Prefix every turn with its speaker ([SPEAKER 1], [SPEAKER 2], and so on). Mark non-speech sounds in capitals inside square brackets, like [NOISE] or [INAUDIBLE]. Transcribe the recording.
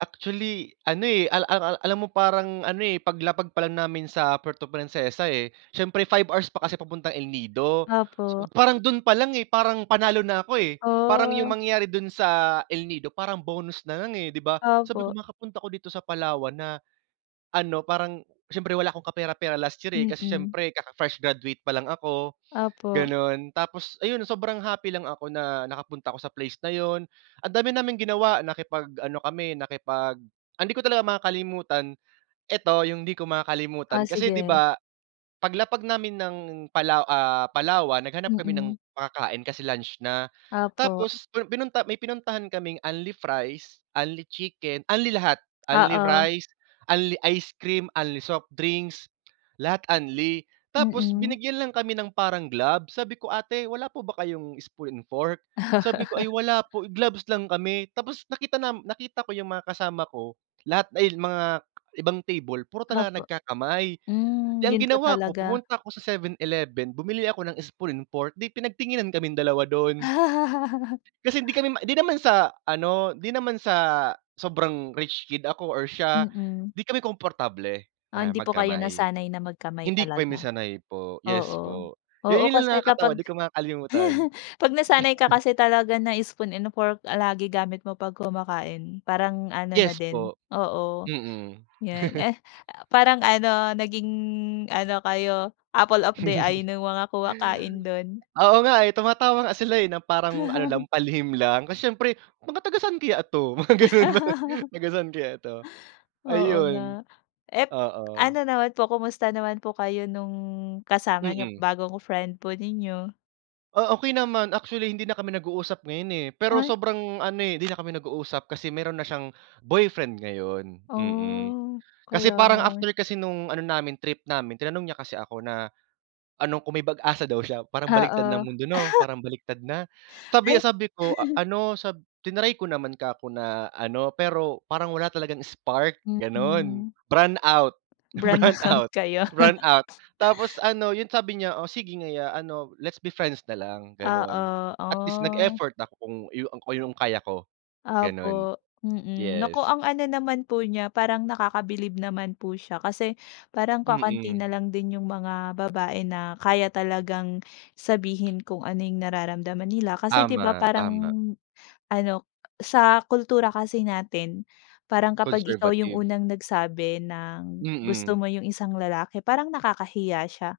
[SPEAKER 1] Actually, ano, eh, al al ang alam mo parang ano, eh, paglapag pa lang namin sa Puerto Princesa, eh, siyempre, 5 hours pa kasi papuntang El Nido. So,
[SPEAKER 2] Opo.
[SPEAKER 1] parang dun pa lang, eh, parang, panalo na ako, eh, parang yung
[SPEAKER 2] Oh.
[SPEAKER 1] mangyari dun sa El Nido, parang bonus na lang, eh, di ba? Sabi ko,
[SPEAKER 2] Opo.
[SPEAKER 1] makakapunta ako dito sa Palawan na ano, parang siyempre wala akong kapera-pera last year, eh, kasi
[SPEAKER 2] Mm.
[SPEAKER 1] siyempre kaka-fresh graduate pa lang ako,
[SPEAKER 2] Opo.
[SPEAKER 1] gano'n. Tapos ayun, sobrang happy lang ako na nakapunta ako sa place na 'yon. Ang dami naming ginawa, nakipag-ano kami, nakipag ang hindi ko talaga makakalimutan, eto, yung hindi ko
[SPEAKER 2] Ah,
[SPEAKER 1] makakalimutan kasi di
[SPEAKER 2] sige.
[SPEAKER 1] ba, paglapag namin ng Palaw ah, Palawan, naghanap kami ng
[SPEAKER 2] Mm.
[SPEAKER 1] makakain kasi lunch na.
[SPEAKER 2] Opo.
[SPEAKER 1] Tapos pu pinunta may pinuntahan kaming unli-fries, unli-chicken, unli lahat,
[SPEAKER 2] Oo.
[SPEAKER 1] unli-rice, unli-ice cream, unli-soft drinks, lahat unli. Tapos
[SPEAKER 2] Mm.
[SPEAKER 1] binigyan lang kami ng parang gloves, sabi ko, "Ate, wala po ba kayong spoon and fork?" Sabi po, "Ay
[SPEAKER 2] [LAUGHS]
[SPEAKER 1] wala po, gloves lang kami." Tapos nakita nam nakita ko yung mga kasama ko, lahat dahil mga ibang table, puro talaga
[SPEAKER 2] Opo.
[SPEAKER 1] nagkakamay.
[SPEAKER 2] Hmm,
[SPEAKER 1] Di ang
[SPEAKER 2] yun po
[SPEAKER 1] ginawa ko,
[SPEAKER 2] talaga.
[SPEAKER 1] pumunta ako sa 7-Eleven, bumili ako ng spoon and fork, 'di pinagtinginan kaming dalawa do'n.
[SPEAKER 2] [LAUGHS]
[SPEAKER 1] Kasi hindi kami ma di naman sa ano, di naman sa sobrang rich kid ako or siya,
[SPEAKER 2] Mm.
[SPEAKER 1] di kami komportable
[SPEAKER 2] Ah,
[SPEAKER 1] na
[SPEAKER 2] hindi po kayo
[SPEAKER 1] magkamay.
[SPEAKER 2] nasanay na magkamay
[SPEAKER 1] Hindi po kami
[SPEAKER 2] talaga.
[SPEAKER 1] sanay po. Yes
[SPEAKER 2] Oo.
[SPEAKER 1] po. Yun,
[SPEAKER 2] Oo,
[SPEAKER 1] yun
[SPEAKER 2] kasi
[SPEAKER 1] lang nakakatawa,
[SPEAKER 2] kapag
[SPEAKER 1] di ko makakalimutan.
[SPEAKER 2] [CHUCKLES] 'pag nasanay ka kasi talaga na spoon and fork lagi gamit mo 'pag kumakain, parang ano na
[SPEAKER 1] Yes
[SPEAKER 2] din
[SPEAKER 1] po.
[SPEAKER 2] oo,
[SPEAKER 1] Mm.
[SPEAKER 2] yun.
[SPEAKER 1] [CHUCKLES]
[SPEAKER 2] Eh, ah, parang ano, naging ano kayo, apple of the eye
[SPEAKER 1] [CHUCKLES]
[SPEAKER 2] nung mga kumakain do'n.
[SPEAKER 1] Oo, nga, eh, tumatawa nga sila, eh, na parang ano lang,
[SPEAKER 2] [CHUCKLES]
[SPEAKER 1] palihim lang, kasi siyempre, "Mga taga-saan kaya ito?" Mga ganun ba,
[SPEAKER 2] [CHUCKLES]
[SPEAKER 1] "Taga-saan kaya ito?"
[SPEAKER 2] Oo,
[SPEAKER 1] Ayon.
[SPEAKER 2] nga. Ep
[SPEAKER 1] Oo.
[SPEAKER 2] ano naman po, kamusta naman po kayo nung kasama niyo,
[SPEAKER 1] Mm.
[SPEAKER 2] bagong friend po ninyo?
[SPEAKER 1] Ah, okey naman. Actually hindi na kami nag-uusap ngayon, eh, pero
[SPEAKER 2] Ay!
[SPEAKER 1] sobrang ano, eh, hindi na kami nag-uusap kasi meron na siyang boyfriend ngayon, mm.
[SPEAKER 2] Oh,
[SPEAKER 1] Kasi
[SPEAKER 2] kaya.
[SPEAKER 1] parang after kasi nung ano namin, trip namin, tinanong niya kasi ako na ano, kung may pag-asa daw siya. Parang baliktad na
[SPEAKER 2] Oo.
[SPEAKER 1] ang mundo 'no?
[SPEAKER 2] [LAUGHS]
[SPEAKER 1] Parang baliktad na. Sabi,
[SPEAKER 2] Ay
[SPEAKER 1] ah, sabi ko a
[SPEAKER 2] [CHUCKLES]
[SPEAKER 1] ano sa triny ko naman kako na ano, pero parang wala talagang spark, gano'n.
[SPEAKER 2] Mm.
[SPEAKER 1] Brownout,
[SPEAKER 2] Brownout
[SPEAKER 1] brownout,
[SPEAKER 2] kayo. [LAUGHS]
[SPEAKER 1] brownout. Tapos ano, yun sabi niya "Oh, sige nga ya ano, Let's be friends na lang. gano'n."
[SPEAKER 2] Oo,
[SPEAKER 1] At least
[SPEAKER 2] ah!
[SPEAKER 1] nag-effort ako kung yu kung yung kaya ko, gano'n.
[SPEAKER 2] Opo, mm. Naku,
[SPEAKER 1] Yes.
[SPEAKER 2] ang ano naman po niya, parang nakakabilib naman po siya, kasi parang kakaunti
[SPEAKER 1] Mm.
[SPEAKER 2] na lang din yung mga babae na kaya talagang sabihin kung ano yung nararamdaman nila. Kasi, di ba,
[SPEAKER 1] Tama,
[SPEAKER 2] parang
[SPEAKER 1] tama.
[SPEAKER 2] ano sa kultura kasi natin, parang kapag ikaw yung
[SPEAKER 1] Conservative.
[SPEAKER 2] unang nagsabi ng gusto
[SPEAKER 1] Mm.
[SPEAKER 2] mo yung isang lalaki, parang nakakahiya siya.